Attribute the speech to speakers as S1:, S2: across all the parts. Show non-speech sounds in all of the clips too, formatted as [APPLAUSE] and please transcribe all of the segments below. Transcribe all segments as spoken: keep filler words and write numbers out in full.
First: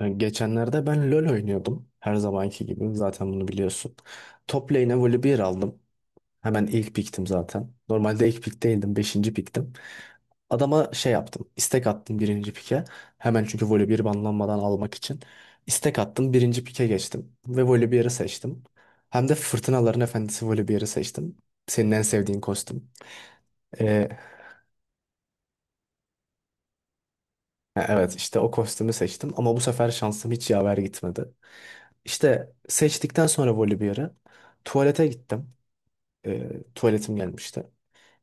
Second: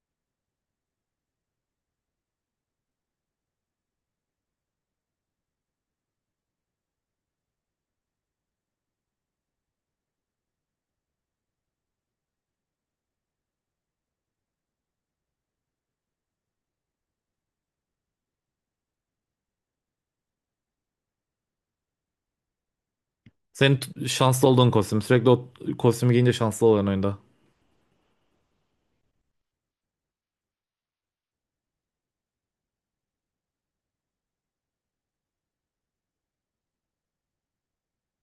S1: Yani geçenlerde ben LoL oynuyordum. Her zamanki gibi. Zaten bunu biliyorsun. Top lane'e Volibear aldım. Hemen ilk piktim zaten. Normalde ilk pik değildim. Beşinci piktim. Adama şey yaptım. İstek attım birinci pike. Hemen çünkü Volibear banlanmadan almak için. İstek attım. Birinci pike geçtim. Ve Volibear'ı seçtim. Hem de Fırtınaların Efendisi Volibear'ı seçtim. Senin en sevdiğin kostüm.
S2: Senin t-
S1: Ee,
S2: şanslı olduğun kostüm. Sürekli o kostümü giyince şanslı oluyorsun oyunda.
S1: evet işte o kostümü seçtim. Ama bu sefer şansım hiç yaver gitmedi. İşte seçtikten sonra Volibear'ı tuvalete gittim. Ee, tuvaletim gelmişti.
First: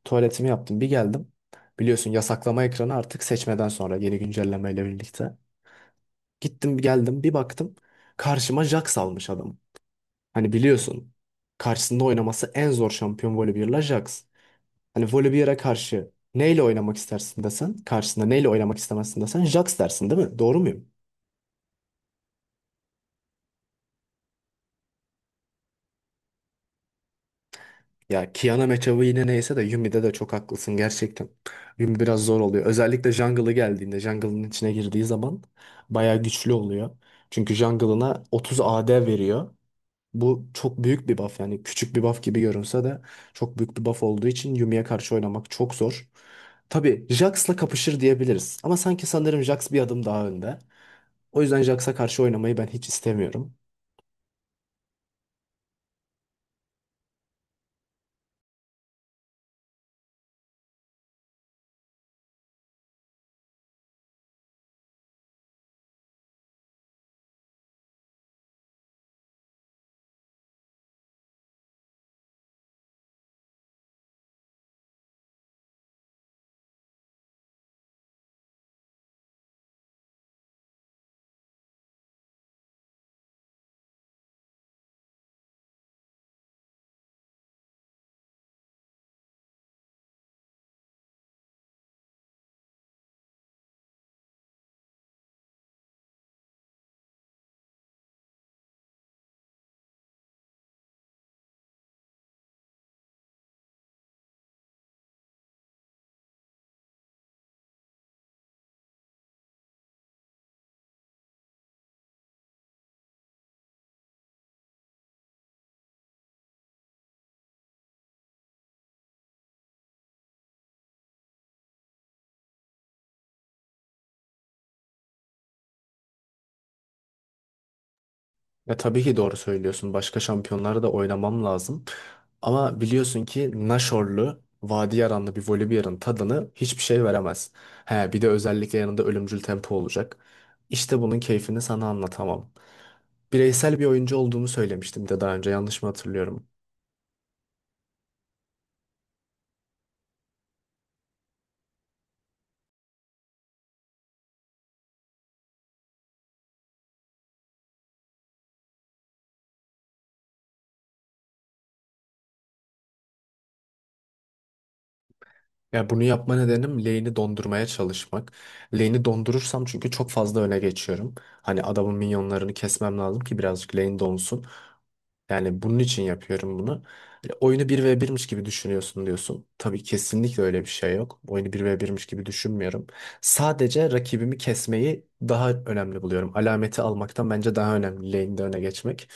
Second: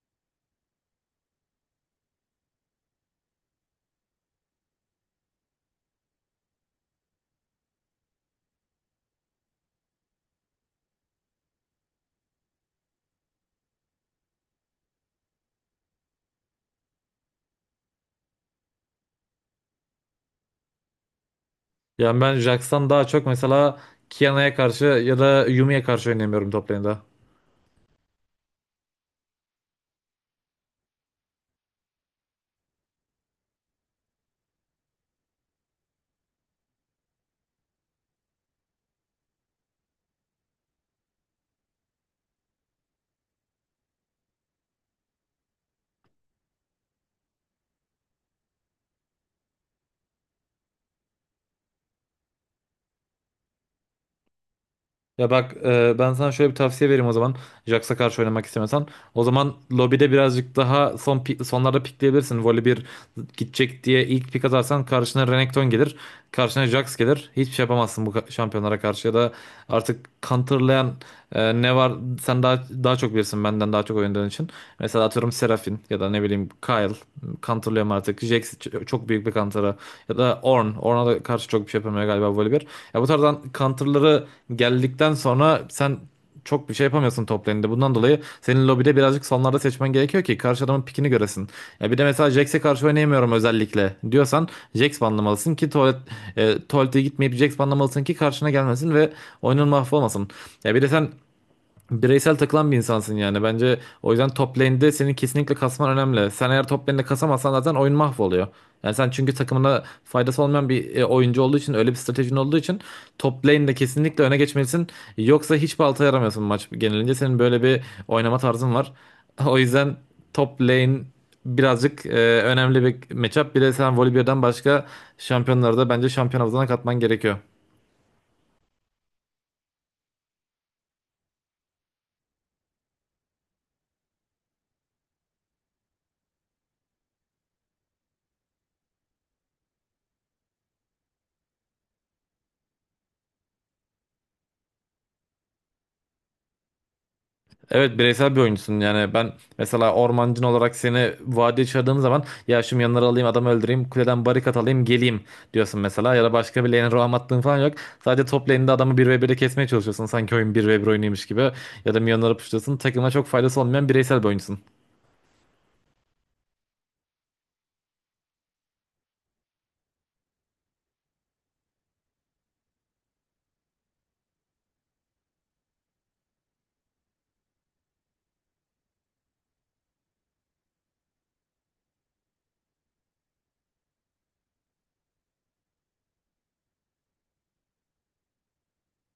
S1: Tuvaletimi yaptım. Bir geldim. Biliyorsun yasaklama ekranı artık seçmeden sonra yeni güncellemeyle birlikte. Gittim geldim bir baktım. Karşıma Jax almış adam. Hani biliyorsun karşısında oynaması en zor şampiyon Volibear'la Jax. Hani Volibear'a karşı neyle oynamak istersin desen, karşısında neyle oynamak istemezsin desen Jax dersin değil mi? Doğru muyum?
S2: Yani ben Jax'tan daha çok mesela Kiana'ya karşı ya da Yumi'ye karşı oynayamıyorum top lane'de.
S1: Ya Kiana matchup'ı yine neyse de Yumi'de de çok haklısın gerçekten. Yumi biraz zor oluyor. Özellikle jungle'ı geldiğinde, jungle'ın içine girdiği zaman bayağı güçlü oluyor. Çünkü jungle'ına otuz A D veriyor. Bu çok büyük bir buff, yani küçük bir buff gibi görünse de çok büyük bir buff olduğu için Yumi'ye karşı oynamak çok zor. Tabii Jax'la kapışır diyebiliriz ama sanki sanırım Jax bir adım daha önde. O yüzden Jax'a karşı oynamayı ben hiç istemiyorum.
S2: Ya bak, e, ben sana şöyle bir tavsiye vereyim o zaman. Jax'a karşı oynamak istemiyorsan, o zaman lobide birazcık daha son pi- sonlarda pikleyebilirsin. Voli bir gidecek diye ilk pik atarsan karşına Renekton gelir. Karşına Jax gelir. Hiçbir şey yapamazsın bu ka- şampiyonlara karşı. Ya da artık counterlayan, e, ne var, sen daha daha çok bilirsin benden daha çok oynadığın için. Mesela atıyorum Seraphine ya da ne bileyim Kayle. Counterlayamam artık artık. Jax ç- çok büyük bir kantara. Ya da Ornn. Ornn'a da karşı çok bir şey yapamıyor galiba böyle bir. Ya bu tarzdan counter'ları geldikten sonra sen çok bir şey yapamıyorsun top lane'de. Bundan dolayı senin lobide birazcık sonlarda seçmen gerekiyor ki karşı adamın pikini göresin. Ya bir de mesela Jax'e karşı oynayamıyorum özellikle diyorsan, Jax banlamalısın ki tuvalet, e, tuvalete gitmeyip Jax banlamalısın ki karşına gelmesin ve oyunun mahvolmasın. Ya bir de sen bireysel takılan bir insansın yani. Bence o yüzden top lane'de senin kesinlikle kasman önemli. Sen eğer top lane'de kasamazsan zaten oyun mahvoluyor. Yani sen, çünkü takımına faydası olmayan bir e, oyuncu olduğu için, öyle bir stratejin olduğu için top lane'de kesinlikle öne geçmelisin. Yoksa hiçbir balta yaramıyorsun maç genelince. Senin böyle bir oynama tarzın var. [LAUGHS] O yüzden top lane birazcık e, önemli bir matchup. Bir de sen Volibear'dan başka şampiyonları da bence şampiyon havuzuna katman gerekiyor.
S1: Ya tabii ki doğru söylüyorsun. Başka şampiyonlara da oynamam lazım. Ama biliyorsun ki Naşorlu, Vadi Yaranlı bir Volibear'ın tadını hiçbir şey veremez. He, bir de özellikle yanında ölümcül tempo olacak. İşte bunun keyfini sana anlatamam. Bireysel bir oyuncu olduğumu söylemiştim de daha önce, yanlış mı hatırlıyorum?
S2: Evet, bireysel bir oyuncusun. Yani ben, mesela ormancın olarak seni vadiye çağırdığım zaman, "ya şu yanları alayım, adamı öldüreyim, kuleden barikat alayım, geleyim" diyorsun mesela, ya da başka bir lane'e roam attığın falan yok. Sadece top lane'de adamı bir ve bire kesmeye çalışıyorsun, sanki oyun bir ve bir oyunuymuş gibi. Ya da minyonları puşluyorsun. Takıma çok faydası olmayan bireysel bir oyuncusun.
S1: Ya bunu yapma nedenim lane'i dondurmaya çalışmak. Lane'i dondurursam çünkü çok fazla öne geçiyorum. Hani adamın minyonlarını kesmem lazım ki birazcık lane donsun. Yani bunun için yapıyorum bunu. Hani oyunu bir ve birmiş gibi düşünüyorsun diyorsun. Tabii kesinlikle öyle bir şey yok. Oyunu bir ve birmiş gibi düşünmüyorum. Sadece rakibimi kesmeyi daha önemli buluyorum. Alameti almaktan bence daha önemli lane'de öne geçmek.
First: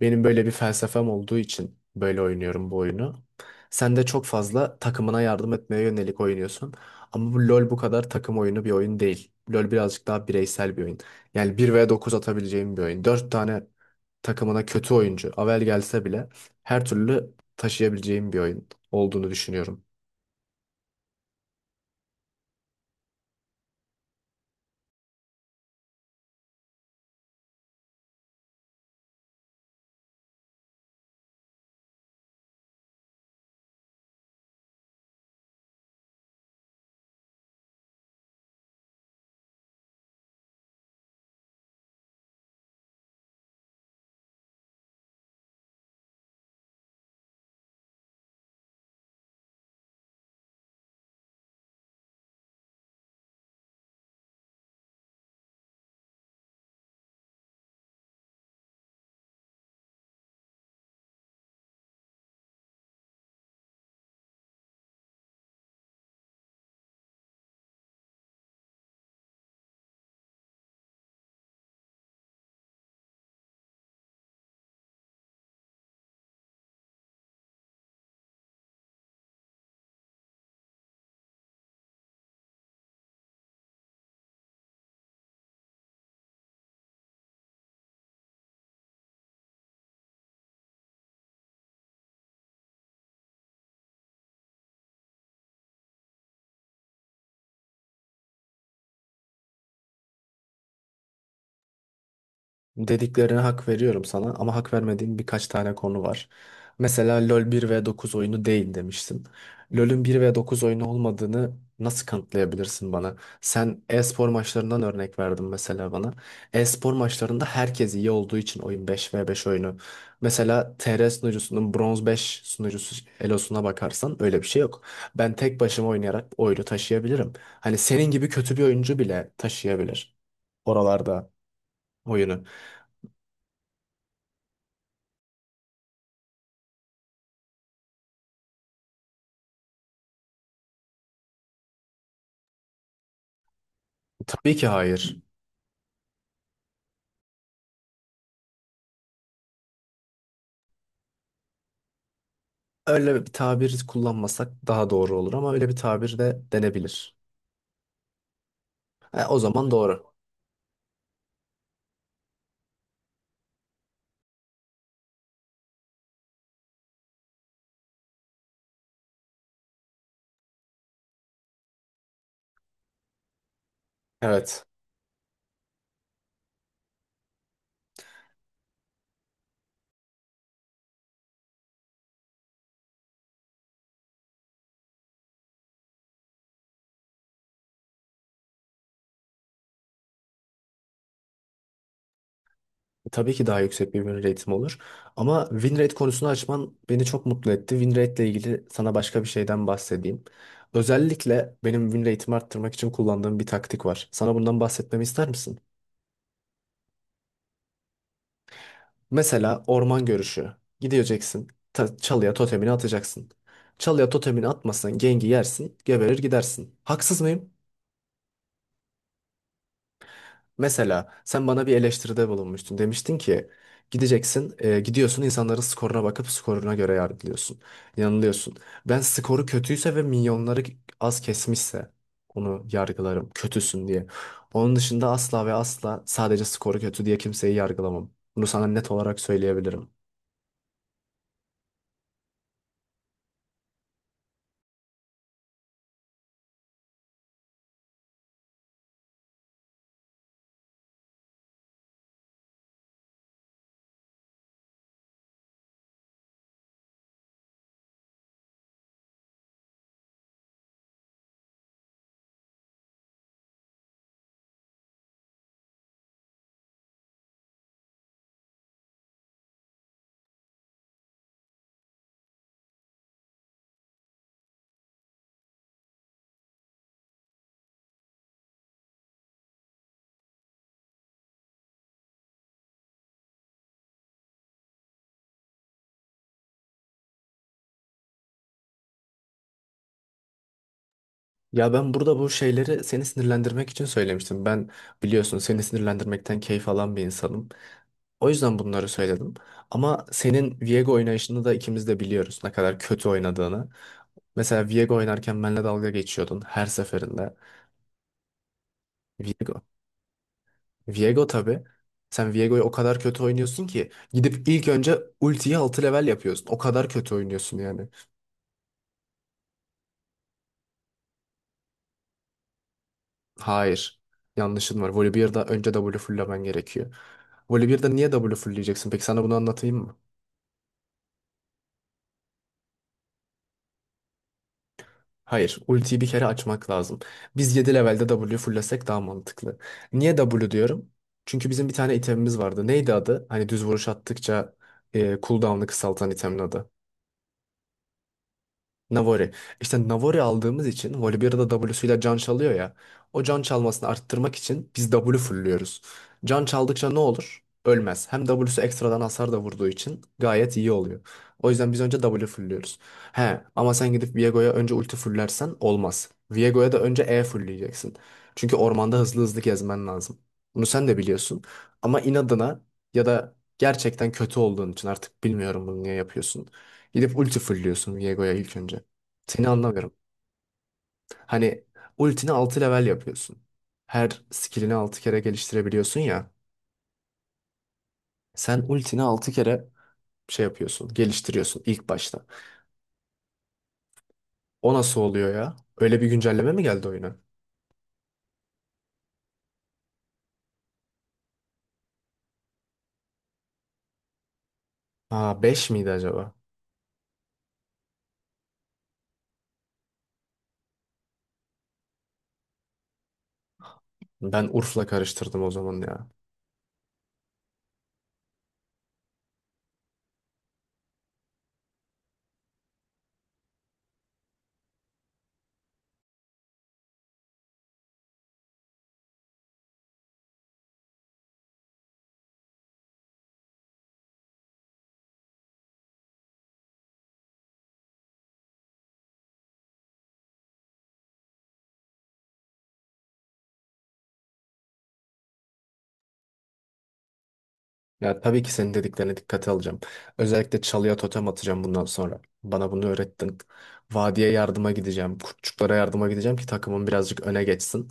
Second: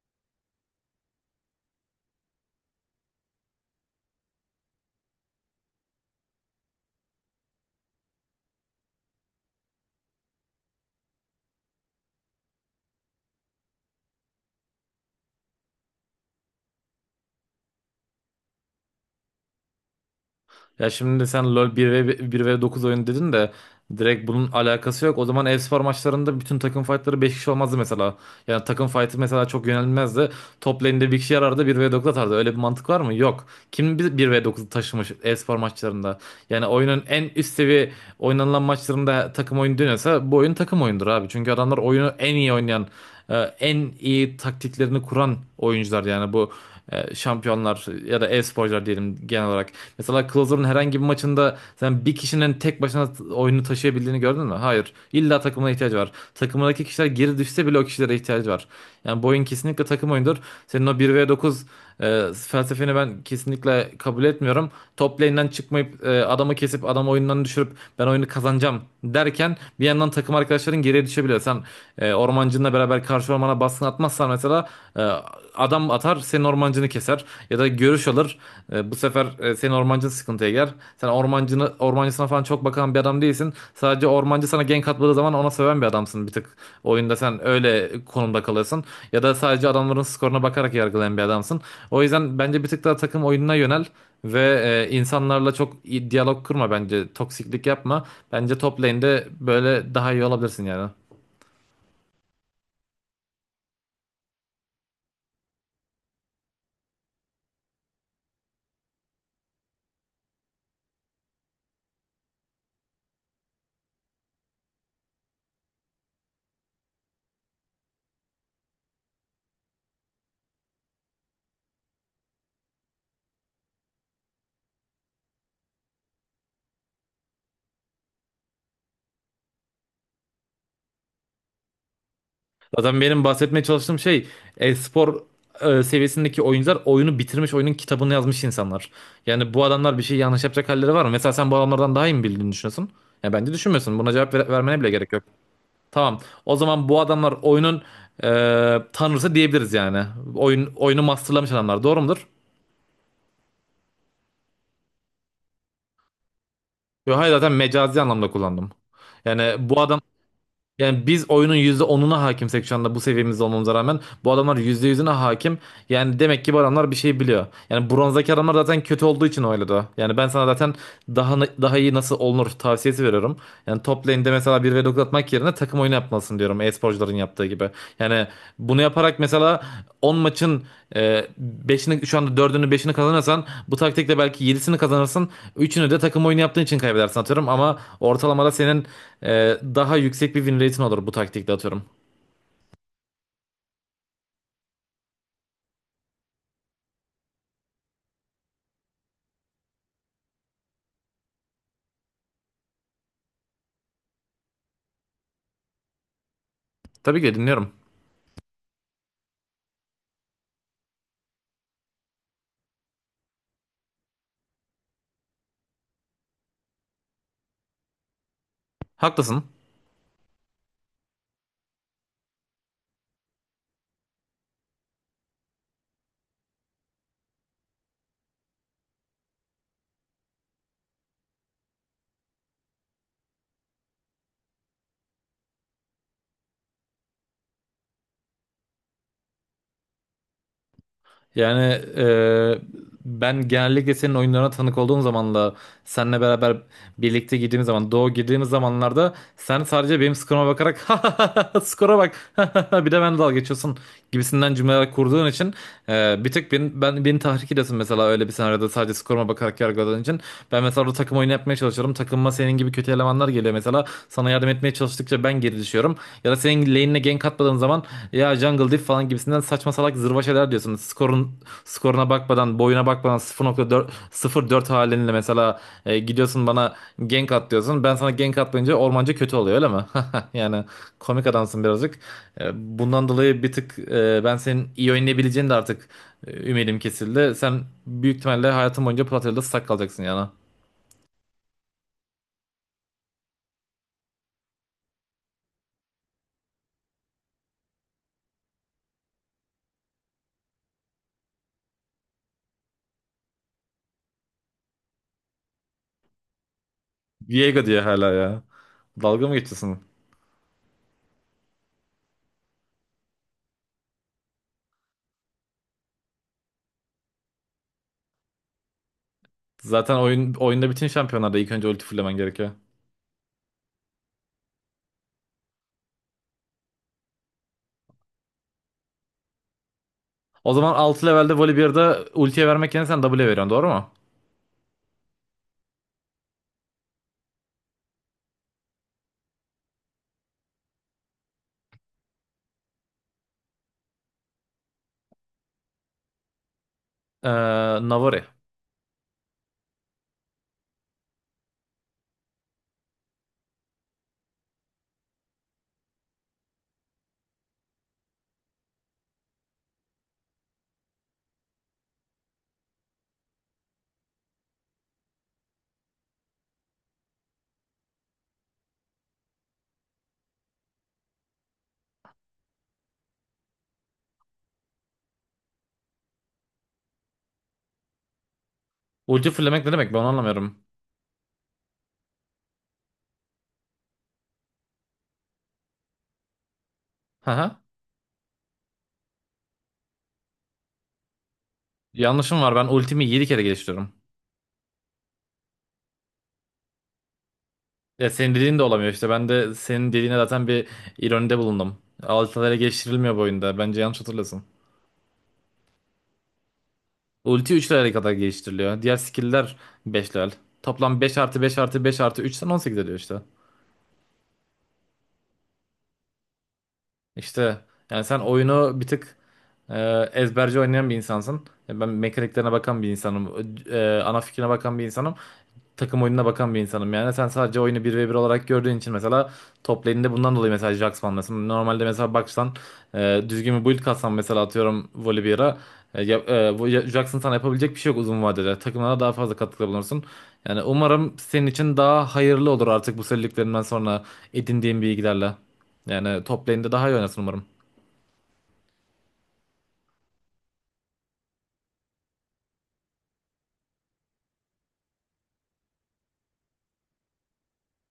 S1: Benim böyle bir felsefem olduğu için böyle oynuyorum bu oyunu. Sen de çok fazla takımına yardım etmeye yönelik oynuyorsun. Ama bu LoL bu kadar takım oyunu bir oyun değil. LoL birazcık daha bireysel bir oyun. Yani bir ve dokuz atabileceğim bir oyun. Dört tane takımına kötü oyuncu Avel gelse bile her türlü taşıyabileceğim bir oyun olduğunu düşünüyorum.
S2: Ya şimdi sen "LoL bir v, bir v dokuz oyunu" dedin de direkt bunun alakası yok. O zaman e-spor maçlarında bütün takım fightları beş kişi olmazdı mesela. Yani takım fight'ı mesela çok yönelmezdi. Top lane'de bir kişi yarardı, bir v dokuz atardı. Öyle bir mantık var mı? Yok. Kim bir v dokuzu taşımış e-spor maçlarında? Yani oyunun en üst seviye oynanılan maçlarında takım oyunu dönüyorsa, bu oyun takım oyundur abi. Çünkü adamlar oyunu en iyi oynayan, e, en iyi taktiklerini kuran oyuncular. Yani bu e, şampiyonlar ya da e-sporcular diyelim genel olarak. Mesela Closer'ın herhangi bir maçında sen bir kişinin tek başına oyunu taşıyabildiğini gördün mü? Hayır. İlla takımına ihtiyacı var. Takımdaki kişiler geri düşse bile o o kişilere ihtiyacı var. Yani boyun kesinlikle takım oyundur. Senin o bir v dokuz e, felsefeni ben kesinlikle kabul etmiyorum. Top lane'den çıkmayıp, e, adamı kesip adamı oyundan düşürüp "ben oyunu kazanacağım" derken bir yandan takım arkadaşların geriye düşebiliyor. Sen e, ormancınla beraber karşı ormana baskın atmazsan mesela, e, adam atar senin ormancını keser ya da görüş alır. E, bu sefer e, senin ormancın sıkıntıya girer. Sen ormancını, ormancısına falan çok bakan bir adam değilsin. Sadece ormancı sana gank atmadığı zaman ona söven bir adamsın, bir tık. Oyunda sen öyle konumda kalırsın. Ya da sadece adamların skoruna bakarak yargılayan bir adamsın. O yüzden bence bir tık daha takım oyununa yönel. Ve e, insanlarla çok iyi diyalog kurma bence. Toksiklik yapma. Bence top lane'de böyle daha iyi olabilirsin yani.
S1: Dediklerine hak veriyorum sana ama hak vermediğim birkaç tane konu var. Mesela LoL bir ve dokuz oyunu değil demiştin. LoL'ün bir ve dokuz oyunu olmadığını nasıl kanıtlayabilirsin bana? Sen e-spor maçlarından örnek verdin mesela bana. E-spor maçlarında herkes iyi olduğu için oyun beş ve beş oyunu. Mesela T R sunucusunun bronz beş sunucusu elosuna bakarsan öyle bir şey yok. Ben tek başıma oynayarak oyunu taşıyabilirim. Hani senin gibi kötü bir oyuncu bile taşıyabilir oralarda oyunu.
S2: Zaten benim bahsetmeye çalıştığım şey, e-spor e, seviyesindeki oyuncular oyunu bitirmiş, oyunun kitabını yazmış insanlar. Yani bu adamlar bir şey yanlış yapacak halleri var mı? Mesela sen bu adamlardan daha iyi mi bildiğini düşünüyorsun? Ya bence düşünmüyorsun. Buna cevap ver-
S1: Tabii ki
S2: vermene bile gerek
S1: hayır.
S2: yok. Tamam. O zaman bu adamlar oyunun e, tanrısı diyebiliriz yani. Oyun oyunu masterlamış adamlar. Doğru mudur?
S1: Öyle bir tabir kullanmasak daha doğru olur ama öyle bir tabir de denebilir.
S2: Yok, hayır, zaten mecazi anlamda kullandım.
S1: Ha, o
S2: Yani
S1: zaman
S2: bu
S1: doğru.
S2: Yani biz oyunun yüzde onuna hakimsek, şu anda bu seviyemizde olmamıza rağmen, bu adamlar yüzde yüzüne hakim. Yani demek ki bu adamlar bir şey biliyor. Yani bronzdaki adamlar zaten kötü olduğu için oynadı. Yani ben sana zaten daha daha iyi nasıl olunur tavsiyesi veriyorum. Yani top lane'de mesela
S1: Evet.
S2: bir v dokuz atmak yerine takım oyunu yapmalısın diyorum, e-sporcuların yaptığı gibi. Yani bunu yaparak mesela on maçın e, beşini, şu anda dördünü beşini kazanırsan, bu taktikle belki yedisini kazanırsın. Üçünü de takım oyunu yaptığın için kaybedersin, atıyorum, ama ortalamada senin ee, daha yüksek bir win rate'in olur bu taktikle, atıyorum.
S1: Tabii ki daha yüksek bir win rate'im olur. Ama win rate konusunu açman beni çok mutlu etti. Win rate ile ilgili sana başka bir şeyden bahsedeyim. Özellikle benim win rate'imi arttırmak için kullandığım bir taktik var. Sana bundan bahsetmemi ister misin?
S2: Tabii ki de dinliyorum.
S1: Mesela orman görüşü. Gideceksin, ta- çalıya totemini atacaksın. Çalıya totemini atmasın, gengi yersin, geberir gidersin. Haksız mıyım?
S2: Haklısın.
S1: Mesela sen bana bir eleştiride bulunmuştun. Demiştin ki gideceksin, e, gidiyorsun insanların skoruna bakıp skoruna göre yargılıyorsun. Yanılıyorsun. Ben skoru kötüyse ve milyonları az kesmişse onu yargılarım. Kötüsün diye. Onun dışında asla ve asla sadece skoru kötü diye kimseyi yargılamam. Bunu sana net olarak söyleyebilirim.
S2: Yani e, ben genellikle senin oyunlarına tanık olduğum zamanla, seninle beraber birlikte girdiğimiz zaman, Doğu girdiğimiz zamanlarda sen sadece benim skoruma bakarak [LAUGHS] "ha, skora bak" [LAUGHS] bir de ben dalga geçiyorsun gibisinden cümleler kurduğun için, e, bir tek beni, ben, beni tahrik ediyorsun mesela, öyle bir senaryoda sadece skoruma bakarak yargıladığın için. Ben mesela orada takım oyunu yapmaya çalışıyorum, takımıma senin gibi kötü elemanlar geliyor mesela, sana yardım etmeye çalıştıkça ben geri düşüyorum. Ya da senin lane'ine gank atmadığın zaman "ya, jungle diff" falan gibisinden saçma salak zırva şeyler diyorsun. Skorun skoruna bakmadan, boyuna bakmadan, sıfır virgül dört sıfır virgül dört halinle mesela, e, gidiyorsun bana "gank at" diyorsun. Ben sana gank atmayınca ormancı kötü oluyor öyle mi? [LAUGHS] Yani komik adamsın birazcık. E, bundan dolayı bir tık, e, ben senin iyi oynayabileceğini de artık, e, ümidim kesildi. Sen büyük ihtimalle hayatın boyunca Platya'da sak kalacaksın yani.
S1: Ya ben burada bu şeyleri seni sinirlendirmek için söylemiştim. Ben biliyorsun seni sinirlendirmekten keyif alan bir insanım. O yüzden bunları söyledim. Ama senin Viego oynayışını da ikimiz de biliyoruz ne kadar kötü oynadığını. Mesela Viego oynarken benimle dalga geçiyordun her seferinde.
S2: Viego diye hala ya. Dalga mı
S1: Viego.
S2: geçiyorsun?
S1: Viego tabii. Sen Viego'yu o kadar kötü oynuyorsun ki gidip ilk önce ultiyi altı level yapıyorsun. O kadar kötü oynuyorsun yani.
S2: Zaten oyun oyunda bütün şampiyonlarda ilk önce ulti fullemen gerekiyor.
S1: Hayır. Yanlışın var. Volibear'da önce W fulllemen gerekiyor. Volibear'da niye W fullleyeceksin? Peki sana bunu anlatayım mı?
S2: O zaman altı levelde Volibear'da ultiye vermek yerine sen W'ye veriyorsun, doğru mu?
S1: Hayır, ultiyi bir kere açmak lazım. Biz yedi levelde W fullesek daha mantıklı. Niye W diyorum? Çünkü bizim bir tane itemimiz vardı. Neydi adı? Hani düz vuruş attıkça e, cooldown'ı kısaltan itemin adı.
S2: Ee, Navari.
S1: Navori. İşte Navori aldığımız için Volibear'da W'suyla can çalıyor ya. O can çalmasını arttırmak için biz W fullüyoruz. Can çaldıkça ne olur? Ölmez. Hem W'su ekstradan hasar da vurduğu için gayet iyi oluyor. O yüzden biz önce W fullüyoruz. He ama sen gidip Viego'ya önce ulti fullersen olmaz. Viego'ya da önce E fullleyeceksin. Çünkü ormanda hızlı hızlı gezmen lazım. Bunu sen de biliyorsun. Ama inadına ya da gerçekten kötü olduğun için artık bilmiyorum bunu niye yapıyorsun. Gidip ulti fullliyorsun Viego'ya ilk önce.
S2: Ulti
S1: Seni
S2: fullemek ne demek,
S1: anlamıyorum.
S2: ben onu anlamıyorum.
S1: Hani ultini altı level yapıyorsun. Her skillini altı kere geliştirebiliyorsun ya.
S2: Haha.
S1: Sen ultini altı kere şey yapıyorsun, geliştiriyorsun ilk başta.
S2: Yanlışım var, ben ultimi yedi kere geliştiriyorum.
S1: O nasıl oluyor ya? Öyle bir güncelleme mi geldi oyuna?
S2: Ya senin dediğin de olamıyor işte, ben de senin dediğine zaten bir ironide bulundum. Altı level geliştirilmiyor bu oyunda, bence yanlış hatırlıyorsun.
S1: Aa beş miydi acaba?
S2: Ulti üç level'e kadar geliştiriliyor. Diğer skill'ler beş level. Toplam beş artı beş artı beş artı üçten on sekiz ediyor işte.
S1: Ben Urf'la karıştırdım o zaman ya.
S2: İşte yani sen oyunu bir tık e, ezberci oynayan bir insansın. E, Ben mekaniklerine bakan bir insanım. E, ana fikrine bakan bir insanım, takım oyununa bakan bir insanım yani. Sen sadece oyunu bir ve bir olarak gördüğün için mesela top lane'de bundan dolayı mesela Jaxx, mesela normalde mesela baksan, e, düzgün bir build katsan mesela, atıyorum Volibear'a, e, ya- e, bu ya- Jaxx'ın sana yapabilecek bir şey yok uzun vadede. Takımına daha fazla katkıda bulunursun. Yani umarım senin için daha hayırlı olur artık bu söylediklerinden sonra edindiğin bilgilerle. Yani top lane'de daha iyi oynasın umarım.
S1: Ya tabii ki senin dediklerine dikkate alacağım. Özellikle çalıya totem atacağım bundan sonra. Bana bunu öğrettin. Vadiye yardıma gideceğim. Kurtçuklara yardıma gideceğim ki takımım birazcık öne geçsin.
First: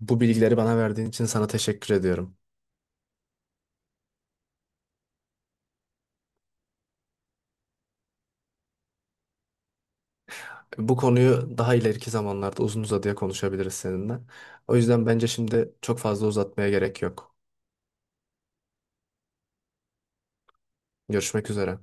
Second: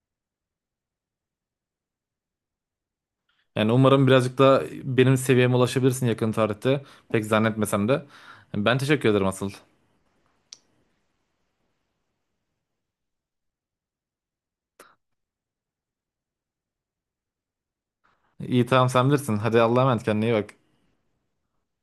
S1: Bu bilgileri bana verdiğin için sana teşekkür ediyorum.
S2: Yani umarım birazcık da benim seviyeme ulaşabilirsin yakın tarihte. Pek zannetmesem de. Ben teşekkür ederim asıl.
S1: Bu konuyu daha ileriki zamanlarda uzun uzadıya konuşabiliriz seninle. O yüzden bence şimdi çok fazla uzatmaya gerek yok.
S2: İyi, tamam, sen bilirsin. Hadi Allah'a emanet, kendine iyi bak.
S1: Görüşmek üzere.